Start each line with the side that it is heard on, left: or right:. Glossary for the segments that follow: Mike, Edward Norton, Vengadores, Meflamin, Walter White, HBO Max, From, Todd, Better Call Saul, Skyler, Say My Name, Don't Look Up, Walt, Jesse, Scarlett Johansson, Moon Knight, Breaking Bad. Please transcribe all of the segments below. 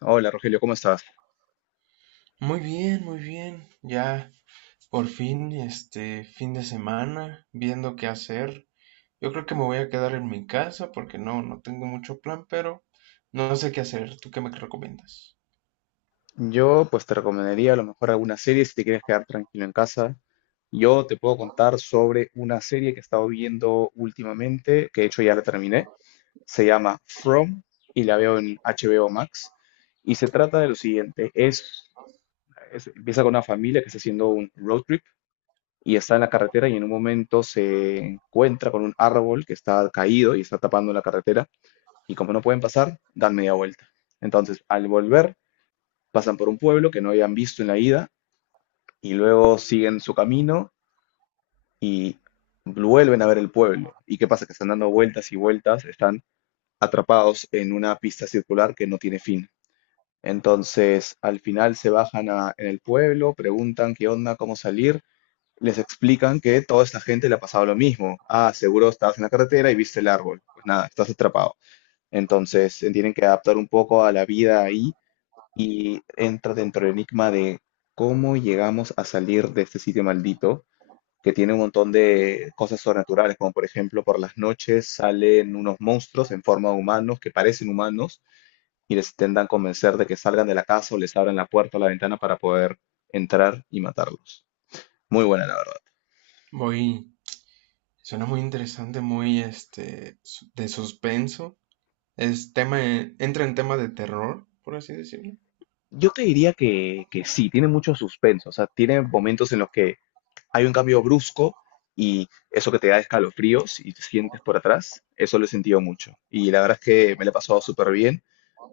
left: Hola Rogelio, ¿cómo estás?
right: Muy bien, muy bien. Ya por fin, este fin de semana, viendo qué hacer. Yo creo que me voy a quedar en mi casa porque no tengo mucho plan, pero no sé qué hacer. ¿Tú qué me recomiendas?
left: Yo pues te recomendaría a lo mejor alguna serie si te quieres quedar tranquilo en casa. Yo te puedo contar sobre una serie que he estado viendo últimamente, que de hecho ya la terminé. Se llama From y la veo en HBO Max. Y se trata de lo siguiente, empieza con una familia que está haciendo un road trip y está en la carretera y en un momento se encuentra con un árbol que está caído y está tapando la carretera y como no pueden pasar, dan media vuelta. Entonces, al volver pasan por un pueblo que no habían visto en la ida y luego siguen su camino y vuelven a ver el pueblo. ¿Y qué pasa? Que están dando vueltas y vueltas, están atrapados en una pista circular que no tiene fin. Entonces, al final en el pueblo, preguntan qué onda, cómo salir, les explican que toda esta gente le ha pasado lo mismo. Ah, seguro estabas en la carretera y viste el árbol. Pues nada, estás atrapado. Entonces, se tienen que adaptar un poco a la vida ahí y entra dentro del enigma de cómo llegamos a salir de este sitio maldito, que tiene un montón de cosas sobrenaturales, como por ejemplo por las noches salen unos monstruos en forma de humanos que parecen humanos y les intentan convencer de que salgan de la casa o les abran la puerta o la ventana para poder entrar y matarlos. Muy buena, la verdad.
right: Muy, suena muy interesante, muy de suspenso. Es entra en tema de terror, por así decirlo.
left: Yo te diría que, sí, tiene mucho suspenso, o sea, tiene momentos en los que hay un cambio brusco y eso que te da escalofríos y te sientes por atrás, eso lo he sentido mucho. Y la verdad es que me la he pasado súper bien,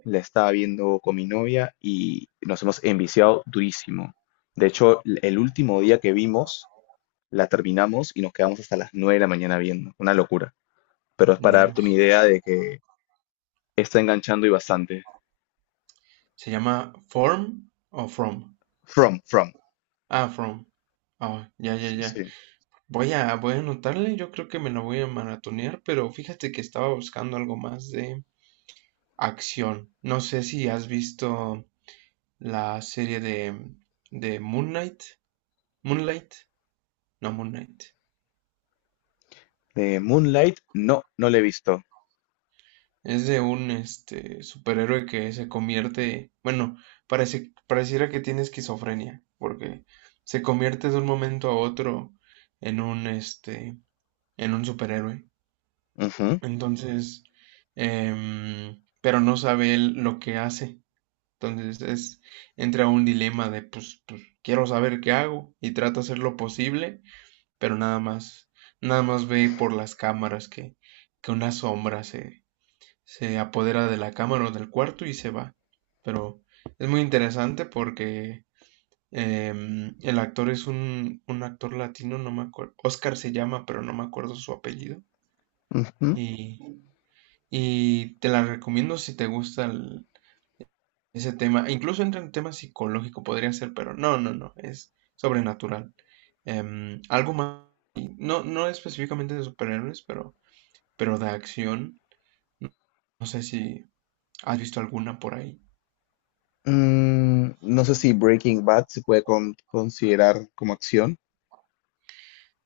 left: la estaba viendo con mi novia y nos hemos enviciado durísimo. De hecho, el último día que vimos, la terminamos y nos quedamos hasta las 9 de la mañana viendo. Una locura. Pero es para darte una
right: Dios.
left: idea de que está enganchando y bastante.
right: ¿Se llama Form o From?
left: From, from.
right: Ah, From. Ah, ya, ya, ya.
left: Sí.
right: Voy a anotarle, yo creo que me la voy a maratonear, pero fíjate que estaba buscando algo más de acción. No sé si has visto la serie de Moon Knight. Moonlight, no Moon Knight.
left: Moonlight, no, no la he visto.
right: Es de un este superhéroe que se convierte, bueno, pareciera que tiene esquizofrenia, porque se convierte de un momento a otro en un este, en un superhéroe.
left: Ujú,
right: Entonces, pero no sabe él lo que hace. Entonces es, entra un dilema de, pues, quiero saber qué hago y trato de hacer lo posible, pero nada más, nada más ve por las cámaras que una sombra se apodera de la cámara o del cuarto y se va. Pero es muy interesante porque el actor es un actor latino, no me acuerdo, Oscar se llama, pero no me acuerdo su apellido.
left: ujú.
right: Y, y te la recomiendo si te gusta ese tema. Incluso entra en tema psicológico, podría ser, pero no, no, no, es sobrenatural. Algo más, no, no específicamente de superhéroes, pero de acción. No sé si has visto alguna por ahí.
left: Mm, no sé si Breaking Bad se puede considerar como acción.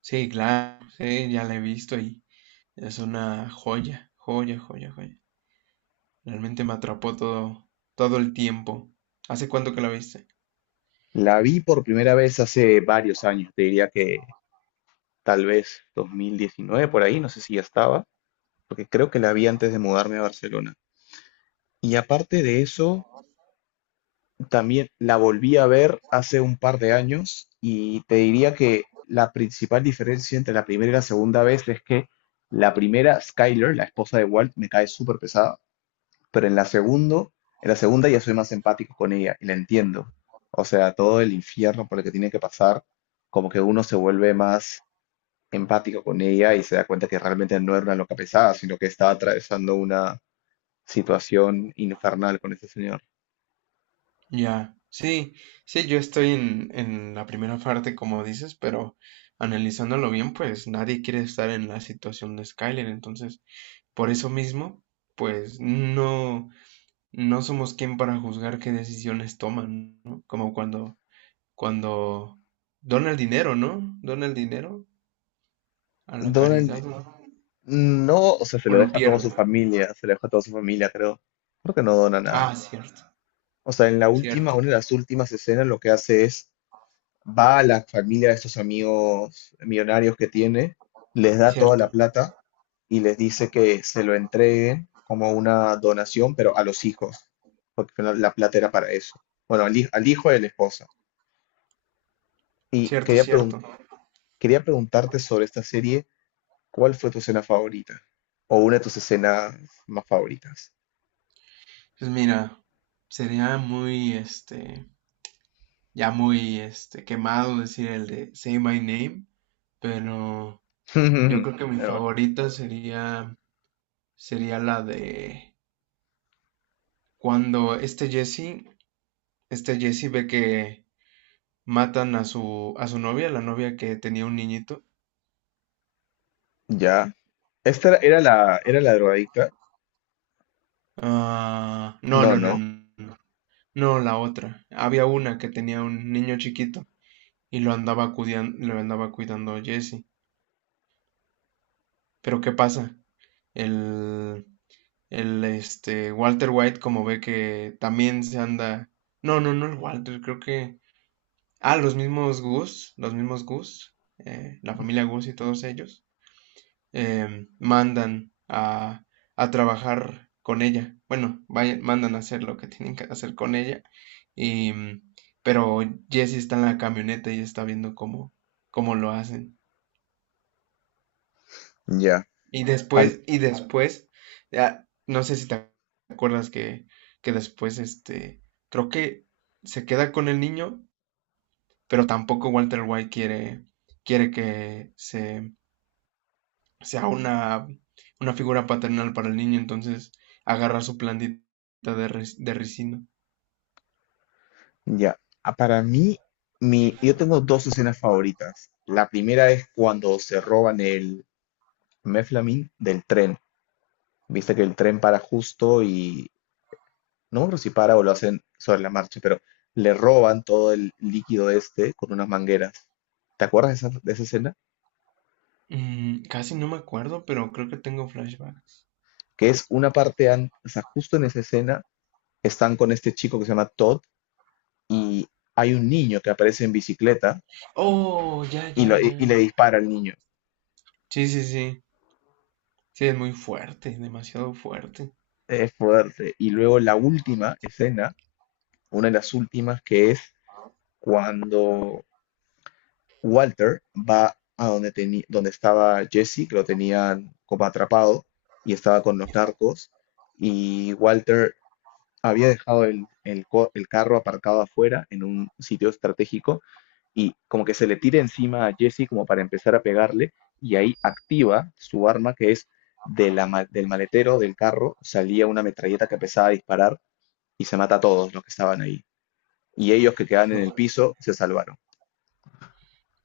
right: Sí, claro, sí, ya la he visto y es una joya, joya, joya, joya. Realmente me atrapó todo el tiempo. ¿Hace cuánto que la viste?
left: La vi por primera vez hace varios años, te diría que tal vez 2019 por ahí, no sé si ya estaba, porque creo que la vi antes de mudarme a Barcelona. Y aparte de eso, también la volví a ver hace un par de años y te diría que la principal diferencia entre la primera y la segunda vez es que la primera, Skyler, la esposa de Walt, me cae súper pesada, pero en la segundo, en la segunda ya soy más empático con ella y la entiendo. O sea, todo el infierno por el que tiene que pasar, como que uno se vuelve más empático con ella y se da cuenta que realmente no era una loca pesada, sino que estaba atravesando una situación infernal con ese señor.
right: Ya, sí, sí, yo estoy en la primera parte, como dices, pero analizándolo bien, pues nadie quiere estar en la situación de Skyler, entonces, por eso mismo, pues no, no somos quien para juzgar qué decisiones toman, ¿no? Como cuando, cuando dona el dinero, ¿no? Dona el dinero a la
left: Donald,
right: caridad
left: no, o sea, se
right: o
left: lo
right: lo
left: deja a toda
right: pierde.
left: su familia, se lo deja a toda su familia, creo. Creo que no dona nada.
right: Ah, cierto,
left: O sea, en la última, una
right: cierto,
left: de las últimas escenas, lo que hace es va a la familia de estos amigos millonarios que tiene, les da toda la
right: cierto,
left: plata y les dice que se lo entreguen como una donación, pero a los hijos, porque la plata era para eso. Bueno, al, al hijo de la esposa. Y
right: cierto, cierto.
left: quería preguntarte sobre esta serie, ¿cuál fue tu escena favorita? O una de tus escenas más favoritas.
right: Pues mira, sería muy, este... ya muy este, quemado decir el de Say My Name, pero yo creo que mi
left: Pero,
right: favorita sería la de cuando este Jesse ve que matan a a su novia, la novia que tenía un niñito.
left: ya. ¿Esta era la, era la drogadicta?
right: Ah, no,
left: No,
right: no, no,
left: no.
right: no, no, no, la otra. Había una que tenía un niño chiquito y lo andaba cuidando Jesse. Pero ¿qué pasa? El, El este Walter White, como ve que también se anda. No, no, no el Walter, creo que. Ah, los mismos Goose, la familia Goose y todos ellos, eh, mandan a, a trabajar con ella. Bueno, mandan a hacer lo que tienen que hacer con ella. Y, mm, pero Jesse está en la camioneta y está viendo cómo lo hacen.
left: Ya.
right: Y después, ya, no sé si te acuerdas que después, creo que se queda con el niño, pero tampoco Walter White quiere que sea una figura paternal para el niño, entonces agarra su plantita de ricino.
left: Ya, ah, para mí, mi, yo tengo dos escenas favoritas. La primera es cuando se roban el Meflamin del tren. Viste que el tren para justo y no me acuerdo si para o lo hacen sobre la marcha, pero le roban todo el líquido este con unas mangueras. ¿Te acuerdas de esa escena?
right: Mm, casi no me acuerdo, pero creo que tengo flashbacks.
left: Que es una parte, o sea, justo en esa escena están con este chico que se llama Todd y hay un niño que aparece en bicicleta
right: Oh, ya,
left: y,
right: ya,
left: y
right: ya.
left: le dispara al niño.
right: Sí, sí, sí. Sí, es muy fuerte, demasiado fuerte.
left: Es fuerte. Y luego la última escena, una de las últimas, que es cuando Walter va a donde, donde estaba Jesse, que lo tenían como atrapado y estaba con los narcos. Y Walter había dejado el, el carro aparcado afuera en un sitio estratégico y como que se le tira encima a Jesse como para empezar a pegarle y ahí activa su arma que es de del maletero del carro salía una metralleta que empezaba a disparar y se mata a todos los que estaban ahí. Y ellos que quedan en el piso se salvaron.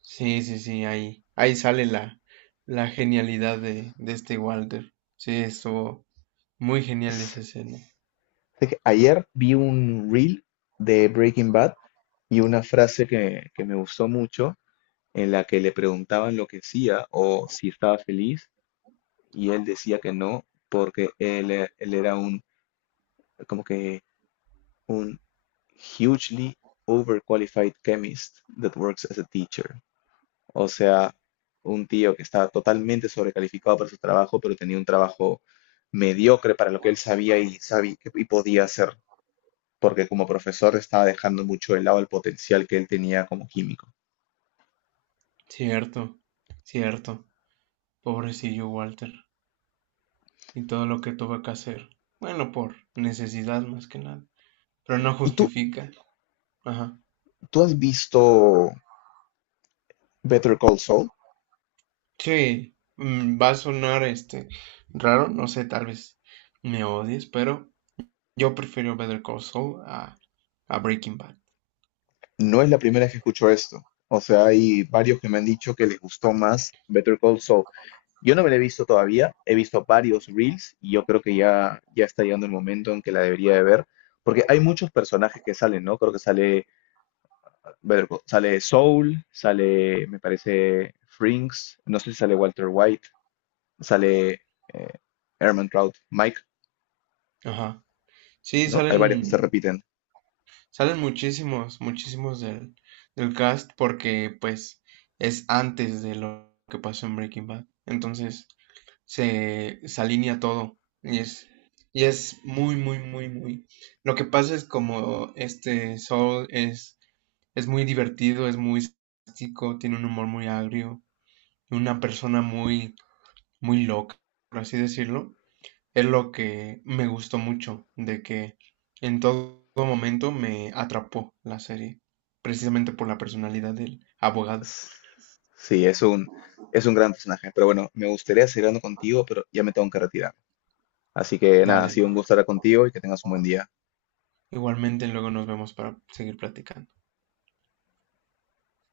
right: Sí, sí, sí, ahí, ahí sale la genialidad de este Walter. Sí, estuvo muy genial esa escena.
left: Dije, ayer vi un reel de Breaking Bad y una frase que me gustó mucho en la que le preguntaban lo que hacía o si estaba feliz y él decía que no porque él, él era un como que un hugely overqualified chemist that works as a teacher. O sea, un tío que estaba totalmente sobrecalificado para su trabajo, pero tenía un trabajo mediocre para lo que él sabía y, sabía y podía hacer, porque como profesor estaba dejando mucho de lado el potencial que él tenía como químico.
right: Cierto, cierto. Pobrecillo Walter. Y todo lo que tuvo que hacer. Bueno, por necesidad más que nada. Pero no
left: ¿Y tú,
right: justifica. Ajá.
left: tú has visto Better Call Saul?
right: Sí, va a sonar este raro, no sé, tal vez me odies, pero yo prefiero Better Call Saul a Breaking Bad.
left: No es la primera vez que escucho esto. O sea, hay varios que me han dicho que les gustó más Better Call Saul. Yo no me la he visto todavía, he visto varios reels y yo creo que ya, ya está llegando el momento en que la debería de ver, porque hay muchos personajes que salen, ¿no? Creo que sale, ver, sale Soul, sale, me parece, Frinks, no sé si sale Walter White, sale, eh, Trout, Mike,
right: Ajá. Sí,
left: ¿no? Hay varios que se
right: salen.
left: repiten.
right: Salen muchísimos, muchísimos del cast porque pues es antes de lo que pasó en Breaking Bad. Entonces se alinea todo y es muy, muy, muy, muy... Lo que pasa es como es muy divertido, es muy sarcástico, tiene un humor muy agrio, una persona muy, muy loca, por así decirlo. Es lo que me gustó mucho, de que en todo momento me atrapó la serie, precisamente por la personalidad del abogado.
left: S- Sí, es un gran personaje, pero bueno, me gustaría seguir hablando contigo, pero ya me tengo que retirar. Así que nada, ha
right: Dale,
left: sido un gusto estar contigo y que tengas un buen día.
right: igualmente luego nos vemos para seguir platicando.